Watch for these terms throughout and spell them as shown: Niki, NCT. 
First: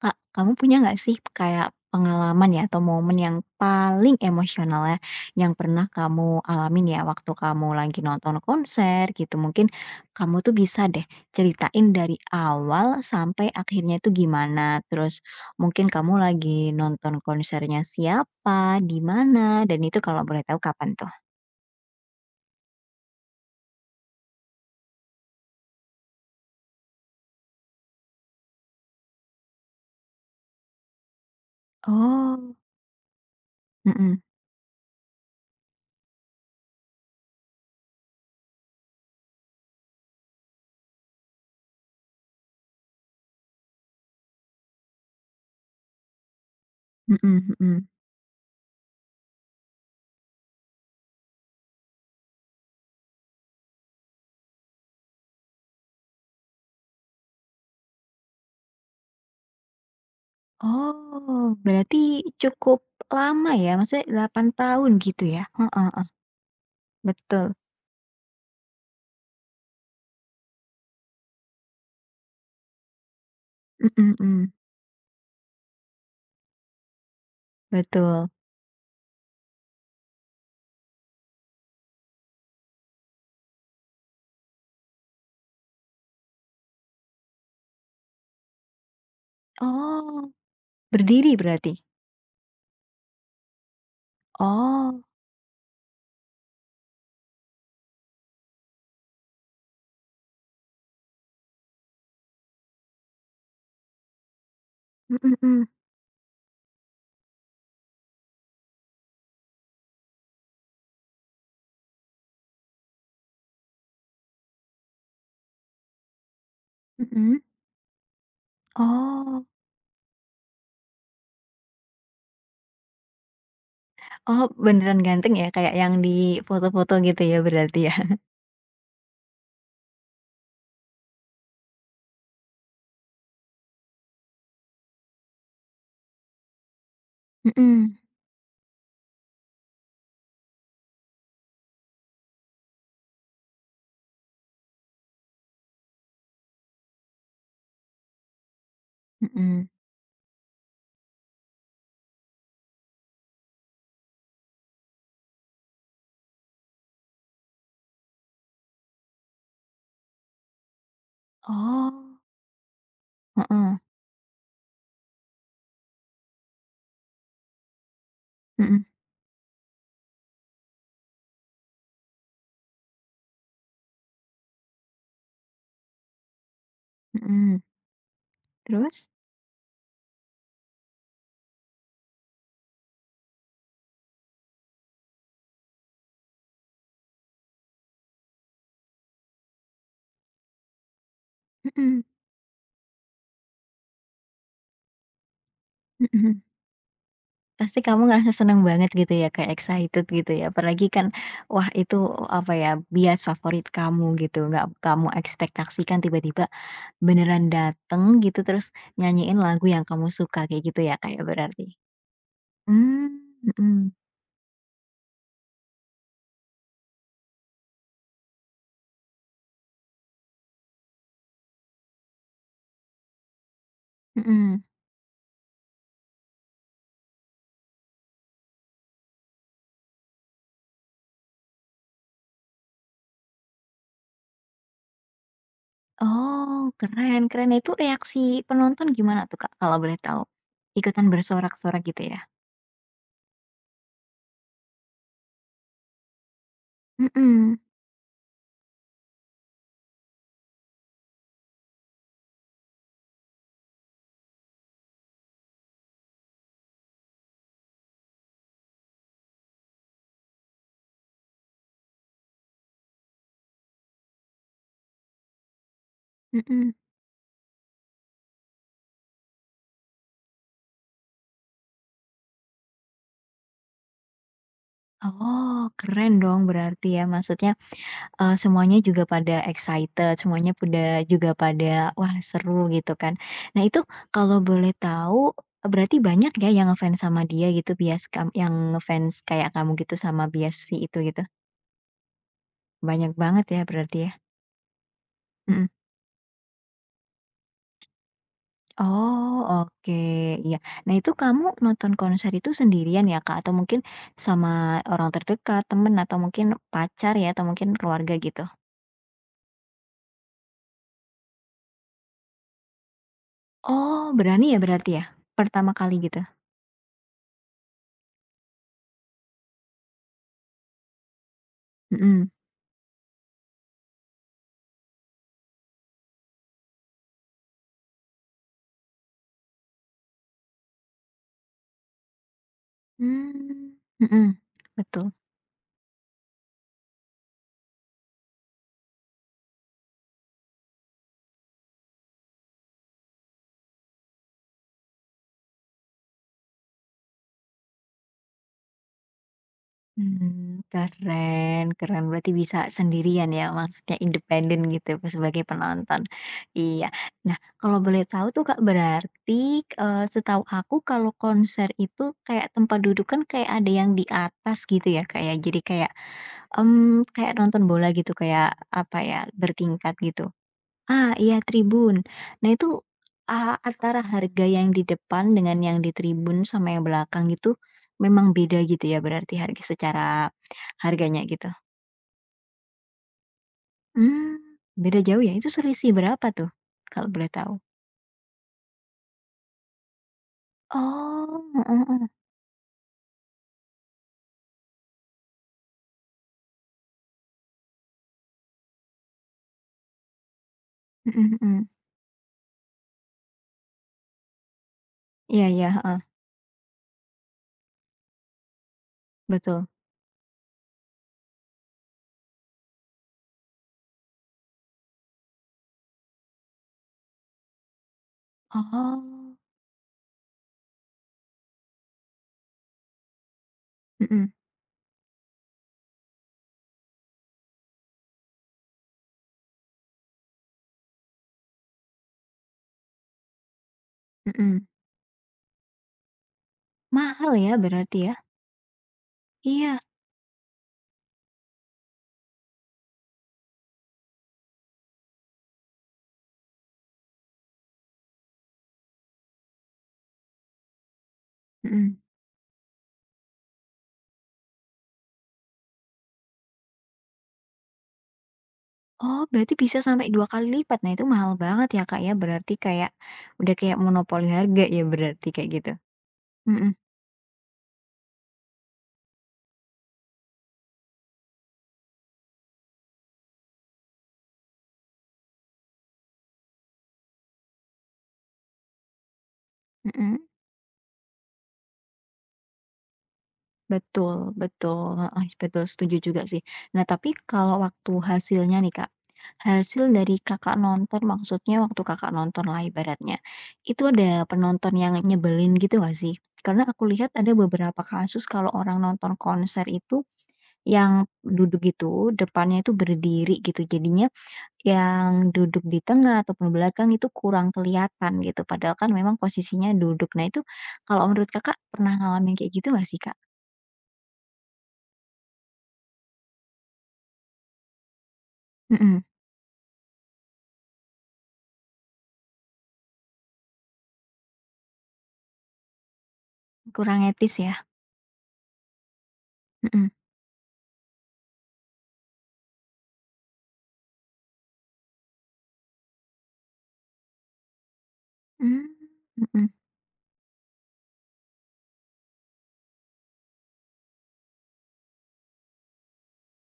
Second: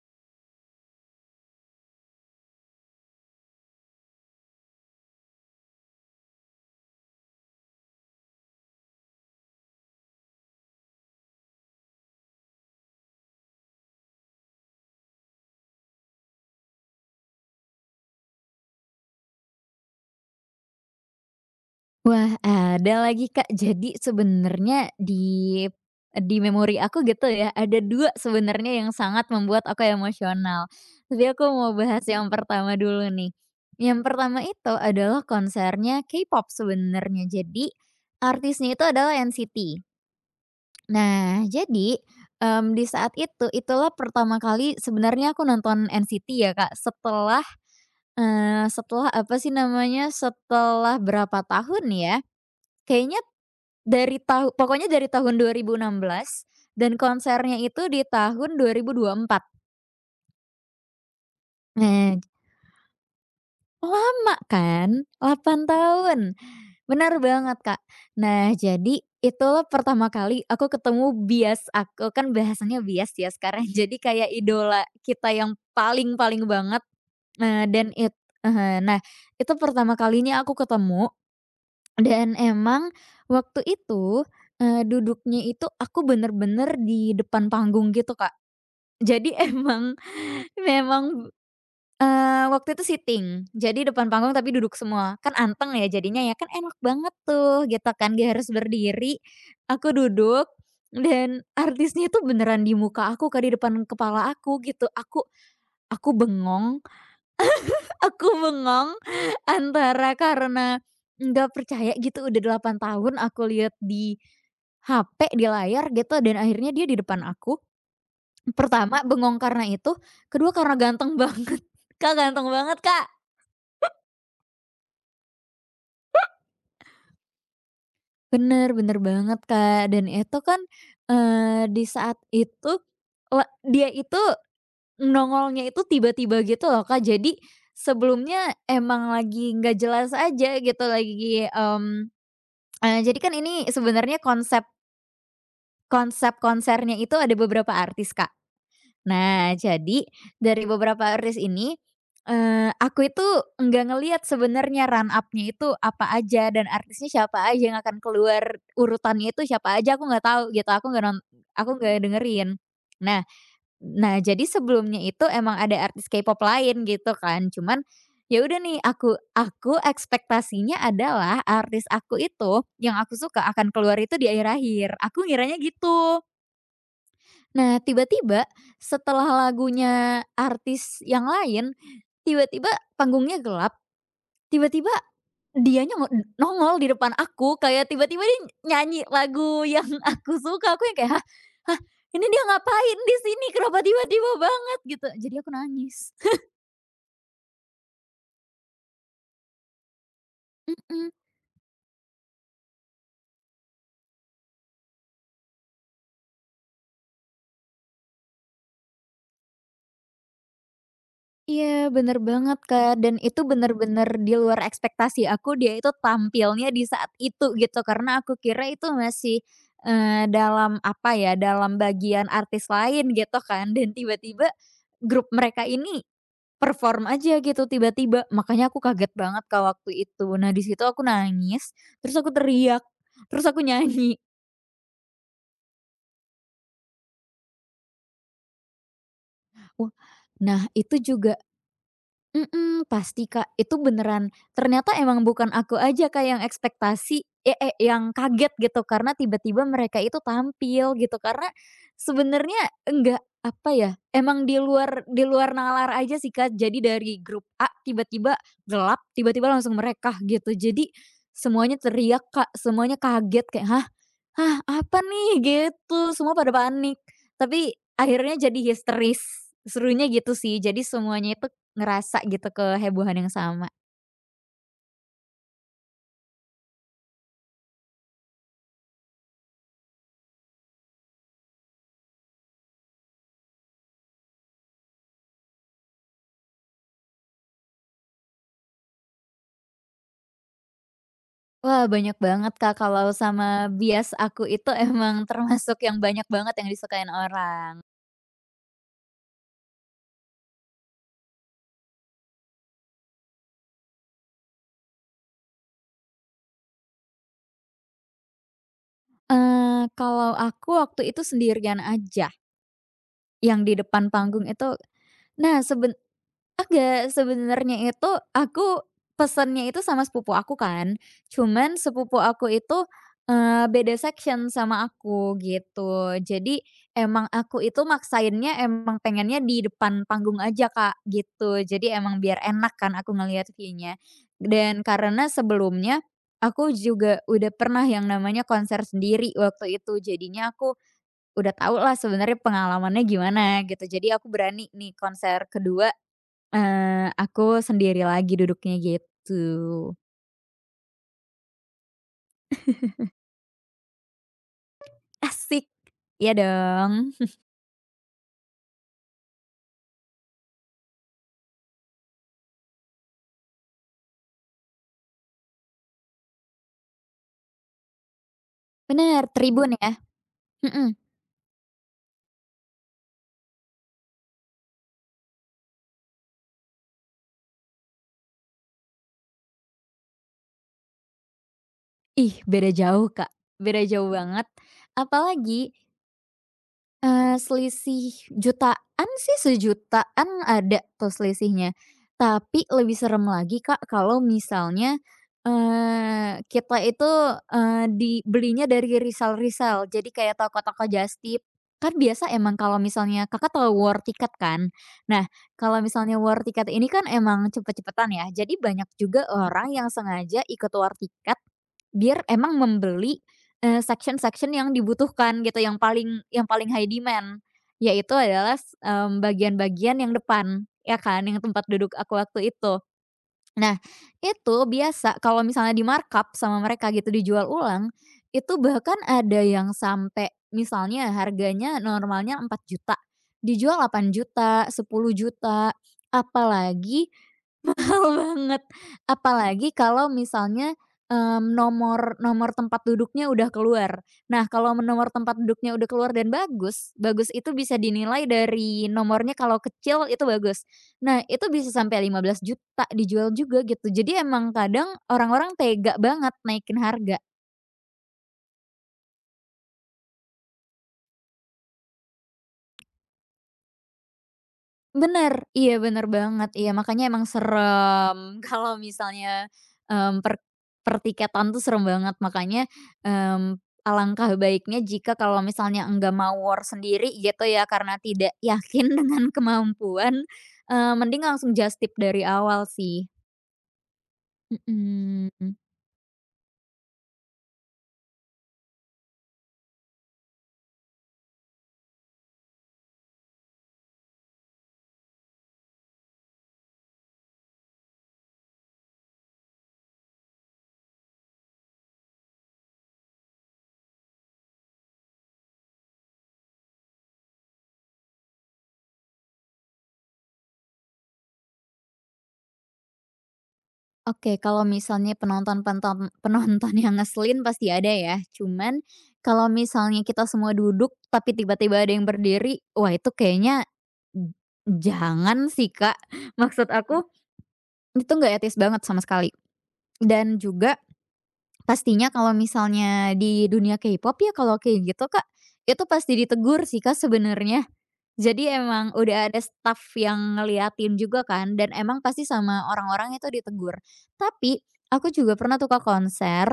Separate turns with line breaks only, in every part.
Kak, kamu punya nggak sih kayak pengalaman ya atau momen yang paling emosional ya, yang pernah kamu alamin ya waktu kamu lagi nonton konser gitu? Mungkin kamu tuh bisa deh ceritain dari awal sampai akhirnya itu gimana, terus mungkin kamu lagi nonton konsernya siapa, di mana, dan itu kalau boleh tahu kapan tuh?
Wah, ada lagi, Kak. Jadi sebenarnya di memori aku gitu ya, ada 2 sebenarnya yang sangat membuat aku emosional. Tapi aku mau bahas yang
Oh,
pertama dulu nih. Yang
mhm
pertama itu adalah konsernya K-pop sebenarnya. Jadi artisnya itu adalah NCT. Nah, jadi, di saat itu, itulah pertama kali sebenarnya aku nonton NCT ya, Kak, setelah,
mhm mhm.
setelah apa sih namanya, setelah berapa tahun ya, kayaknya dari tahu pokoknya dari tahun 2016 dan konsernya itu di tahun 2024.
Oh, berarti
Nah,
cukup lama ya, maksudnya
lama
8 tahun
kan?
gitu ya?
delapan
Heeh heeh,
tahun, benar
betul.
banget, Kak. Nah, jadi itulah pertama kali aku ketemu bias aku, kan bahasanya bias ya sekarang, jadi
Mhm
kayak
mhm,
idola kita yang paling-paling banget, eee, dan it
betul.
heeh, nah, itu pertama kalinya aku ketemu dan emang waktu itu, duduknya itu aku bener-bener di depan panggung gitu, Kak. Jadi emang
Oh,
memang,
berdiri berarti?
waktu itu syuting, jadi depan panggung tapi duduk
Oh,
semua, kan anteng ya jadinya ya, kan enak banget tuh gitu kan, nggak harus berdiri, aku duduk dan artisnya tuh beneran di muka aku, Kak, di depan kepala aku gitu, aku
mhm mhm,
aku bengong. Aku bengong antara karena nggak percaya gitu, udah 8 tahun aku lihat di HP, di layar gitu dan akhirnya dia di depan
mhm,
aku. Pertama bengong
oh
karena itu, kedua karena ganteng banget, Kak, ganteng banget, Kak.
oh beneran ganteng ya kayak yang di foto-foto gitu ya berarti ya?
Bener bener banget, Kak, dan itu kan, di saat itu dia itu nongolnya itu tiba-tiba gitu loh, Kak, jadi
Mhm,
sebelumnya emang lagi nggak jelas aja gitu lagi, jadi kan ini sebenarnya konsep konsep konsernya itu ada beberapa artis, Kak. Nah,
mhm.
jadi dari beberapa artis ini, aku itu nggak ngelihat sebenarnya run up-nya itu apa aja dan artisnya siapa aja yang akan keluar urutannya itu siapa aja aku nggak tahu gitu, aku nggak
Oh,
dengerin. Nah
heeh,
nah jadi sebelumnya itu emang ada artis K-pop lain gitu kan, cuman ya udah nih
mhm
aku ekspektasinya adalah artis aku itu yang aku suka akan keluar itu di akhir-akhir, aku ngiranya gitu.
mhm,
Nah, tiba-tiba
terus?
setelah lagunya artis yang lain, tiba-tiba panggungnya gelap, tiba-tiba dianya ngo nongol di depan aku, kayak tiba-tiba dia nyanyi lagu yang aku suka, aku yang kayak, "Hah? Hah?
Mhm,
Ini dia ngapain di sini? Kenapa tiba-tiba banget?" Gitu. Jadi aku nangis.
mhm. Pasti kamu ngerasa seneng banget gitu ya, kayak excited gitu ya, apalagi kan,
Mhm.
wah itu, apa ya, bias favorit kamu gitu, nggak kamu ekspektasikan tiba-tiba beneran dateng gitu, terus nyanyiin lagu yang kamu suka, kayak gitu ya, Kak, ya, berarti?
Iya, bener banget, Kak,
Mmm,
dan itu
mhm
bener-bener di luar ekspektasi aku, dia itu tampilnya di saat itu gitu, karena aku kira itu masih, dalam apa ya, dalam bagian artis lain gitu kan, dan tiba-tiba
mhm.
grup mereka ini perform aja gitu tiba-tiba, makanya aku kaget banget, Kak, waktu itu. Nah, di situ aku nangis, terus aku teriak, terus aku nyanyi.
Oh, keren keren. Itu reaksi penonton gimana tuh, Kak, kalau
Wah,
boleh tahu?
nah itu
Ikutan
juga.
bersorak-sorak gitu ya?
Mhm, pasti Kak, itu beneran ternyata emang bukan aku aja Kak yang
Mhm
yang kaget gitu karena tiba-tiba mereka itu tampil gitu, karena sebenarnya enggak, apa ya, emang di luar nalar aja sih, Kak. Jadi dari grup A tiba-tiba gelap, tiba-tiba langsung mereka gitu. Jadi semuanya teriak, Kak, semuanya kaget kayak, "Hah? Hah, apa nih?" gitu, semua pada
mhm.
panik. Tapi akhirnya jadi histeris, serunya gitu sih. Jadi semuanya itu ngerasa gitu kehebohan yang sama.
Oh, keren dong berarti ya, maksudnya semuanya juga pada excited, semuanya pada juga pada, "Wah, seru," gitu kan. Nah, itu kalau boleh tahu, berarti banyak ya yang ngefans sama dia gitu, bias yang ngefans kayak kamu gitu sama bias si itu gitu?
Wah, banyak banget, Kak, kalau
Banyak
sama
banget ya berarti ya?
bias aku itu emang
Mhm.
termasuk yang banyak banget yang disukain orang.
Oh, oke, iya. Nah, itu kamu nonton konser itu sendirian ya, Kak? Atau mungkin sama orang terdekat, temen, atau mungkin pacar ya, atau mungkin keluarga gitu?
Kalau aku waktu itu sendirian aja yang di
Oh,
depan panggung
berani ya
itu.
berarti ya?
nah
Pertama
sebe
kali gitu?
sebenarnya itu aku pesennya itu sama sepupu aku kan, cuman sepupu
Mhm.
aku itu, beda section sama aku gitu. Jadi emang aku itu maksainnya emang pengennya di depan panggung aja, Kak, gitu. Jadi emang biar enak kan aku ngelihat
Mmm,
view-nya.
mhm,
Dan
betul.
karena sebelumnya aku juga udah pernah yang namanya konser sendiri waktu itu, jadinya aku udah tau lah sebenarnya pengalamannya gimana gitu. Jadi aku berani nih konser kedua. Aku sendiri lagi duduknya gitu.
Keren keren, berarti bisa sendirian ya, maksudnya independen gitu ya, sebagai
Asik.
penonton.
Iya
Iya.
dong.
Nah, kalau boleh tahu tuh, Kak, berarti, setahu aku kalau konser itu kayak tempat duduk kan kayak ada yang di atas gitu ya, Kak, ya? Jadi kayak nonton bola gitu, kayak apa ya,
Bener, Tribun ya?
bertingkat gitu.
Mhm.
Ah, iya tribun. Nah itu, antara harga yang di depan dengan yang di tribun sama yang belakang gitu, memang beda gitu ya berarti harga secara harganya gitu?
Ih, beda jauh Kak, beda jauh banget.
Hmm, beda jauh ya? Itu
Apalagi.
selisih berapa tuh, kalau boleh tahu?
Selisih jutaan sih, sejutaan ada tuh
Oh,
selisihnya.
heeh heeh,
Tapi lebih serem lagi, Kak, kalau misalnya, kita itu, eee, di dari resell-resell, jadi kayak toko-toko just
mhm
tip.
mhm.
Kan biasa emang kalau misalnya Kakak tahu war tiket kan? Nah,
Iya iya,
kalau
heeh,
misalnya war tiket ini kan emang cepet-cepetan ya, jadi banyak juga
betul.
orang yang sengaja ikut war tiket biar emang membeli. Section-section yang dibutuhkan gitu, yang paling high demand, yaitu adalah
Oh,
bagian-bagian yang depan, ya kan, yang tempat duduk aku waktu itu. Nah,
mhm
itu biasa kalau misalnya di-markup sama mereka gitu, dijual ulang, itu bahkan ada yang sampai misalnya harganya normalnya 4 juta, dijual delapan
mhm.
juta, 10 juta, apalagi.
Mahal ya
Mahal
berarti ya?
banget. Apalagi
Iya,
kalau misalnya, nomor nomor tempat duduknya udah keluar. Nah, kalau nomor tempat duduknya udah keluar dan bagus, bagus itu bisa dinilai dari nomornya kalau kecil itu bagus. Nah, itu bisa
mhm.
sampai 15 juta dijual juga gitu. Jadi emang kadang orang-orang tega banget naikin harga.
Oh, berarti bisa sampai 2 kali lipat. Nah, itu mahal banget ya, Kak, ya. Berarti kayak udah kayak monopoli harga ya berarti
Bener,
kayak gitu.
iya bener banget,
Mhm
iya makanya emang serem kalau misalnya, mmm, per pertiketan tuh serem banget makanya, mmm, alangkah baiknya jika kalau misalnya enggak mau war sendiri gitu ya karena tidak yakin dengan
mhm.
kemampuan, mending langsung just tip dari awal sih.
Betul betul, heeh,
Mhm.
betul setuju juga sih. Nah, tapi kalau waktu hasilnya nih, Kak, hasil dari Kakak nonton maksudnya waktu Kakak nontonlah ibaratnya, itu ada penonton yang nyebelin gitu nggak sih? Karena aku lihat ada beberapa kasus kalau orang nonton konser itu yang duduk gitu, depannya itu berdiri gitu, jadinya yang duduk di tengah ataupun belakang itu kurang kelihatan gitu, padahal kan memang posisinya duduk. Nah itu kalau menurut Kakak pernah ngalamin kayak gitu nggak sih, Kak?
Oke, kalau misalnya penonton penonton penonton yang ngeselin pasti ada ya, cuman
Mhm,
kalau misalnya kita semua duduk tapi tiba-tiba ada yang berdiri, wah itu kayaknya j jangan sih, Kak. Maksud
kurang
aku,
etis ya?
itu nggak etis banget sama sekali.
Mhm.
Dan juga pastinya kalau misalnya di dunia K-pop ya kalau kayak gitu, Kak, itu pasti ditegur sih, Kak, sebenarnya. Jadi
Mmm,
emang udah ada
mhm
staff yang ngeliatin juga kan dan emang pasti sama orang-orang itu ditegur. Tapi aku juga pernah tuh, Kak, konser,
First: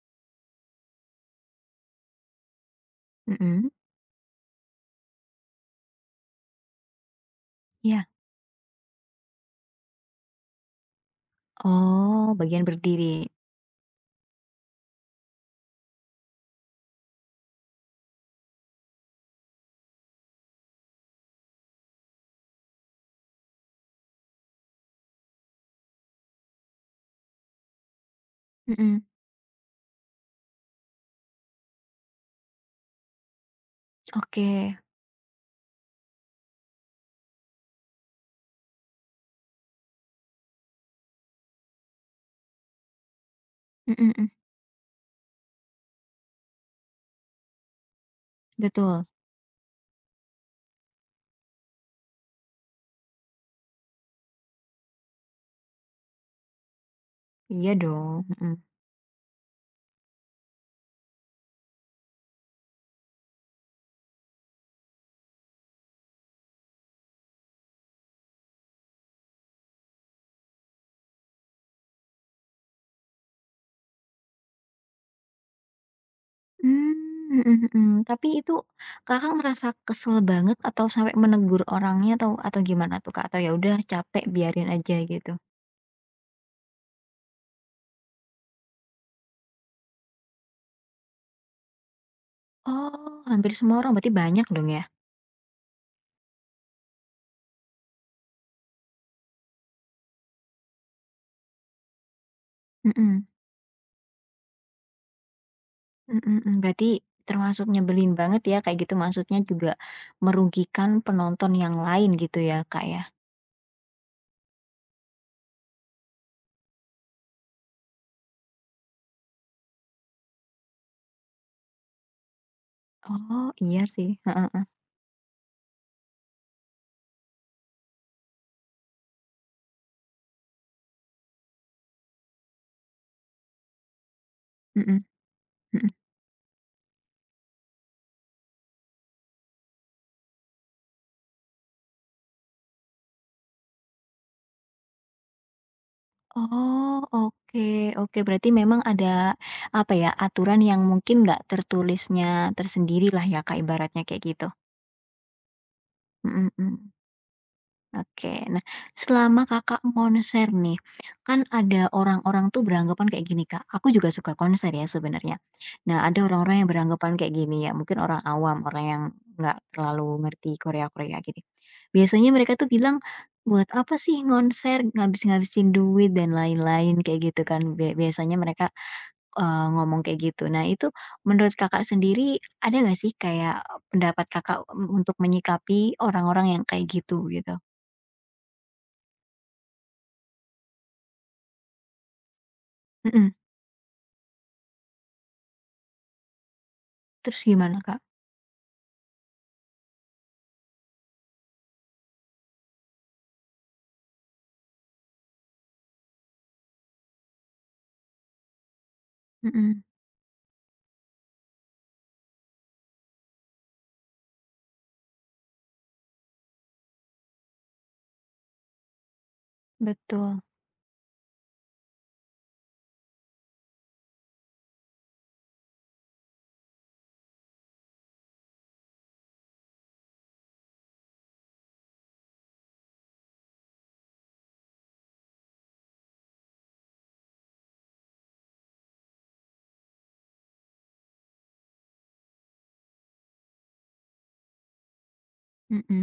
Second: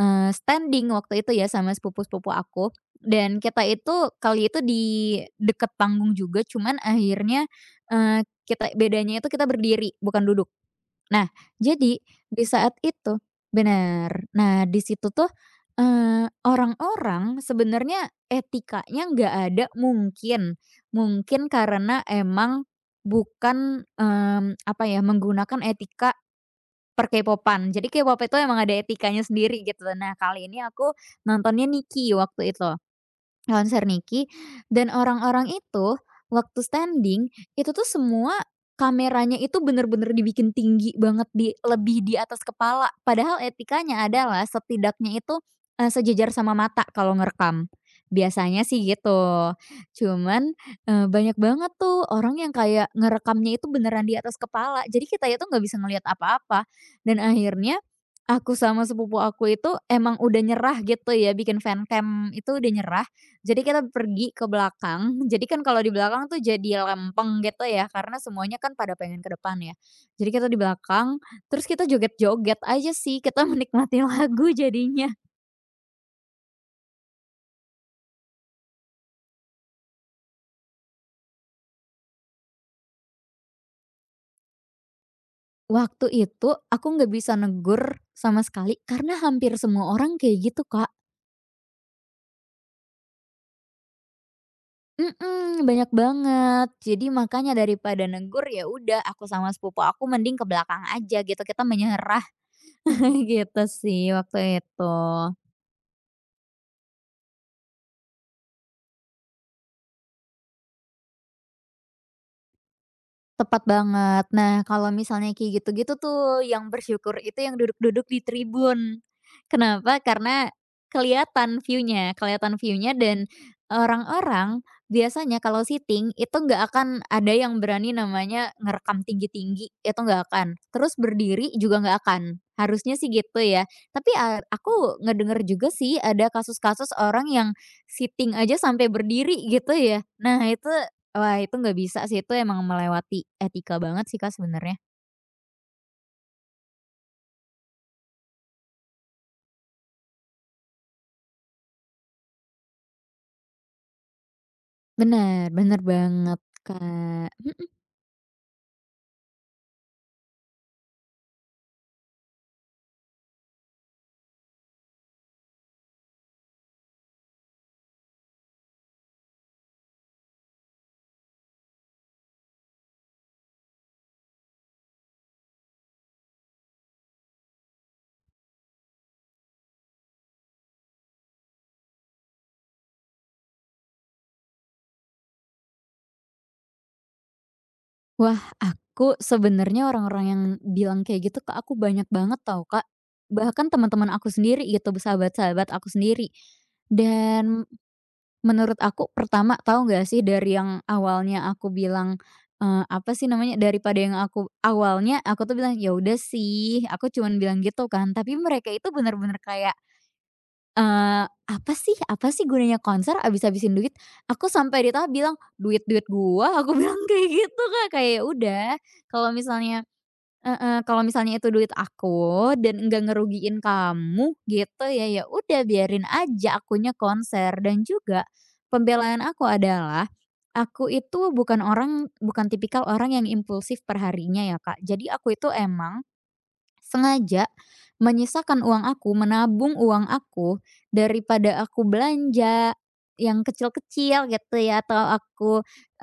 standing waktu itu ya sama sepupu-sepupu aku dan kita
mhm,
itu kali itu di deket panggung juga, cuman akhirnya,
iya.
kita bedanya itu kita berdiri bukan duduk. Nah, jadi
Oh,
di
bagian
saat itu
berdiri.
benar. Nah, di situ tuh, orang-orang sebenarnya etikanya nggak ada mungkin. Mungkin karena emang bukan, apa ya, menggunakan etika per k pop. Jadi K-pop itu emang ada
Mhm,
etikanya sendiri gitu. Nah, kali ini aku nontonnya Nicky waktu itu. Konser Niki
oke.
dan orang-orang itu waktu standing, itu tuh semua kameranya itu bener-bener dibikin tinggi banget di lebih di atas kepala. Padahal
Mhm
etikanya
mhm,
adalah setidaknya itu, sejajar sama mata kalau ngerekam. Biasanya sih
betul.
gitu. Cuman, banyak banget tuh orang yang kayak ngerekamnya itu beneran di atas kepala. Jadi kita itu nggak bisa ngelihat apa-apa dan
Iya
akhirnya
dong,
aku
mhm.
sama sepupu aku itu emang udah nyerah gitu ya bikin fancam itu udah nyerah, jadi kita pergi ke belakang, jadi kan kalau di belakang tuh jadi lempeng gitu ya, karena semuanya kan pada pengen ke depan ya. Jadi kita di belakang, terus kita joget-joget aja sih, kita menikmati lagu jadinya.
Mmm, mhm mhm, tapi itu Kakak ngerasa kesel banget atau sampai menegur orangnya atau gimana tuh, Kak? Atau ya udah capek biarin aja gitu?
Waktu itu aku nggak bisa negur sama sekali karena hampir semua orang kayak gitu, Kak.
Oh, hampir semua orang, berarti banyak dong ya?
Mhm, banyak banget. Jadi makanya daripada negur, ya udah aku sama sepupu aku mending ke belakang aja gitu, kita menyerah
Mhm,
gitu sih waktu itu.
mhm mhm, berarti termasuk nyebelin banget ya kayak gitu, maksudnya juga merugikan penonton yang lain gitu ya, Kak, ya?
Tepat banget. Nah, kalau misalnya kayak gitu-gitu tuh yang bersyukur itu yang duduk-duduk di tribun. Kenapa? Karena kelihatan view-nya dan
Oh, iya sih,
orang-orang
heeh,
biasanya kalau sitting itu nggak akan ada yang berani namanya ngerekam tinggi-tinggi, itu nggak akan. Terus berdiri juga nggak akan, harusnya sih gitu ya. Tapi, aku
mhm
ngedenger juga
mhm.
sih ada kasus-kasus orang yang sitting aja sampai berdiri gitu ya. Nah itu. Wah, itu nggak bisa sih, itu emang melewati etika banget sih, Kak, sebenarnya.
Oh, oke oke, berarti memang ada, apa ya, aturan yang mungkin nggak tertulisnya tersendiri lah ya, Kak, ibaratnya kayak gitu?
Bener bener banget,
Mhm mhm.
Kak, mhm.
Oke. Nah, selama Kakak konser nih, kan ada orang-orang tuh beranggapan kayak gini, Kak, aku juga suka konser ya sebenarnya. Nah, ada orang-orang yang beranggapan kayak gini ya, mungkin orang awam, orang yang nggak terlalu ngerti Korea-Korea gitu. Biasanya mereka tuh bilang, "Buat apa sih konser ngabis-ngabisin duit dan lain-lain," kayak gitu kan. Biasanya mereka, ngomong kayak gitu. Nah, itu menurut Kakak sendiri ada nggak sih kayak pendapat Kakak, untuk menyikapi orang-orang yang kayak gitu, gitu?
Wah, aku sebenarnya orang-orang yang bilang kayak gitu ke aku banyak banget tau, Kak.
Mhm,
Bahkan teman-teman aku sendiri gitu, sahabat-sahabat aku sendiri.
terus
Dan
gimana, Kak?
menurut aku pertama tahu nggak sih dari yang awalnya aku bilang, apa sih namanya, daripada yang awalnya aku tuh bilang, "Ya udah sih," aku cuman bilang gitu kan, tapi mereka itu bener-bener kayak.
Mhm,
Apa sih gunanya konser abis abisin duit? Aku sampai di tahap bilang, "Duit-duit gua," aku bilang kayak gitu, Kak, kayak ya udah kalau misalnya
betul,
heeh, kalau misalnya itu duit aku dan enggak ngerugiin kamu gitu ya, ya udah biarin aja akunya konser dan juga pembelaan aku adalah, aku itu bukan orang bukan tipikal orang yang impulsif per harinya ya, Kak. Jadi aku itu emang sengaja menyisakan uang aku, menabung uang aku, daripada aku belanja yang kecil-kecil gitu ya, atau aku,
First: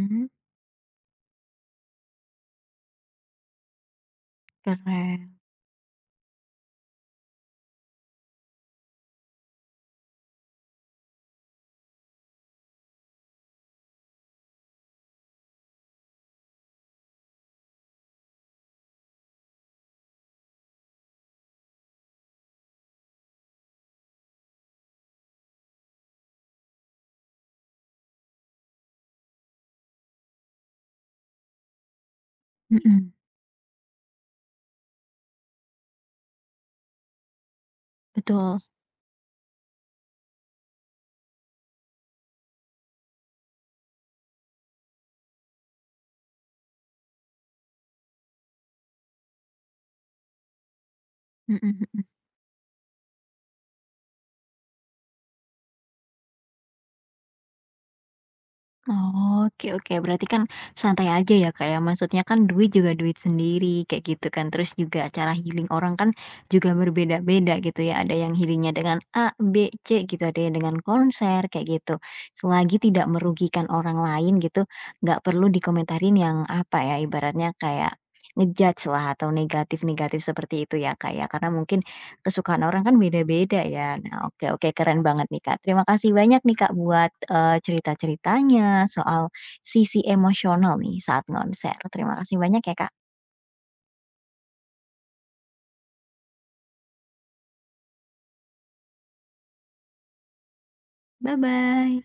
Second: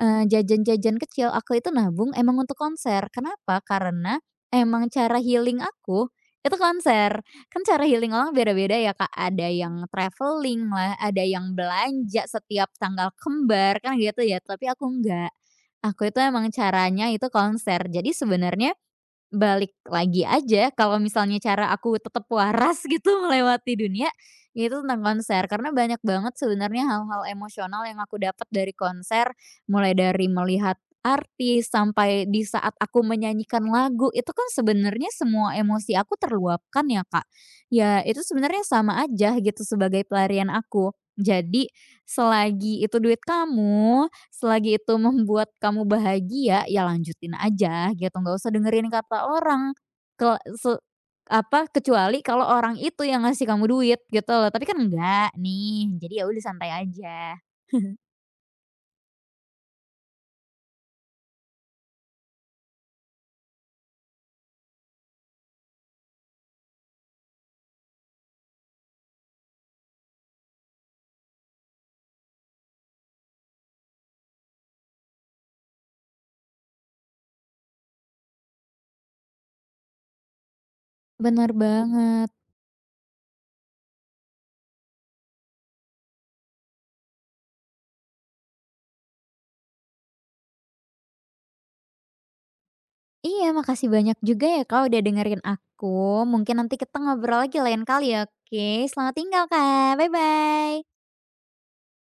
jajan-jajan kecil, aku itu nabung emang untuk konser. Kenapa? Karena emang cara
keren,
healing aku itu konser. Kan cara healing orang beda-beda ya, Kak, ada yang traveling lah, ada yang belanja setiap tanggal kembar, kan gitu ya, tapi aku enggak. Aku itu emang caranya itu konser. Jadi sebenarnya balik lagi aja kalau misalnya cara aku tetap waras gitu melewati dunia, yaitu tentang konser. Karena banyak banget sebenarnya hal-hal emosional yang aku dapat dari konser, mulai dari melihat artis sampai di saat aku
mhm,
menyanyikan lagu, itu kan sebenarnya semua emosi aku terluapkan ya, Kak. Ya itu
betul,
sebenarnya sama aja gitu sebagai pelarian aku. Jadi selagi itu duit kamu, selagi itu membuat kamu bahagia, ya lanjutin aja gitu, nggak usah dengerin kata orang. Ke se
mhm
apa,
mhm.
kecuali kalau orang itu yang ngasih kamu duit gitu loh, tapi kan enggak nih, jadi ya udah santai aja.
Oke oke, berarti kan santai aja ya, Kak, ya, maksudnya kan duit juga duit sendiri kayak gitu kan, terus juga cara healing orang kan juga berbeda-beda gitu ya, ada yang healingnya dengan A, B, C gitu, ada yang dengan konser kayak gitu. Selagi tidak merugikan orang lain gitu, nggak perlu dikomentarin yang apa ya, ibaratnya kayak ngejudge lah atau negatif-negatif seperti itu ya, Kak, ya,
Bener
karena mungkin
banget.
kesukaan orang kan beda-beda ya. Nah, oke oke keren banget nih, Kak. Terima kasih banyak nih, Kak, buat, cerita-ceritanya soal sisi emosional nih saat konser. Terima kasih banyak ya, Kak.
Iya, makasih banyak juga ya kau udah dengerin aku. Mungkin nanti kita ngobrol lagi lain kali ya, oke? Selamat tinggal Kak, bye-bye.
Bye-bye.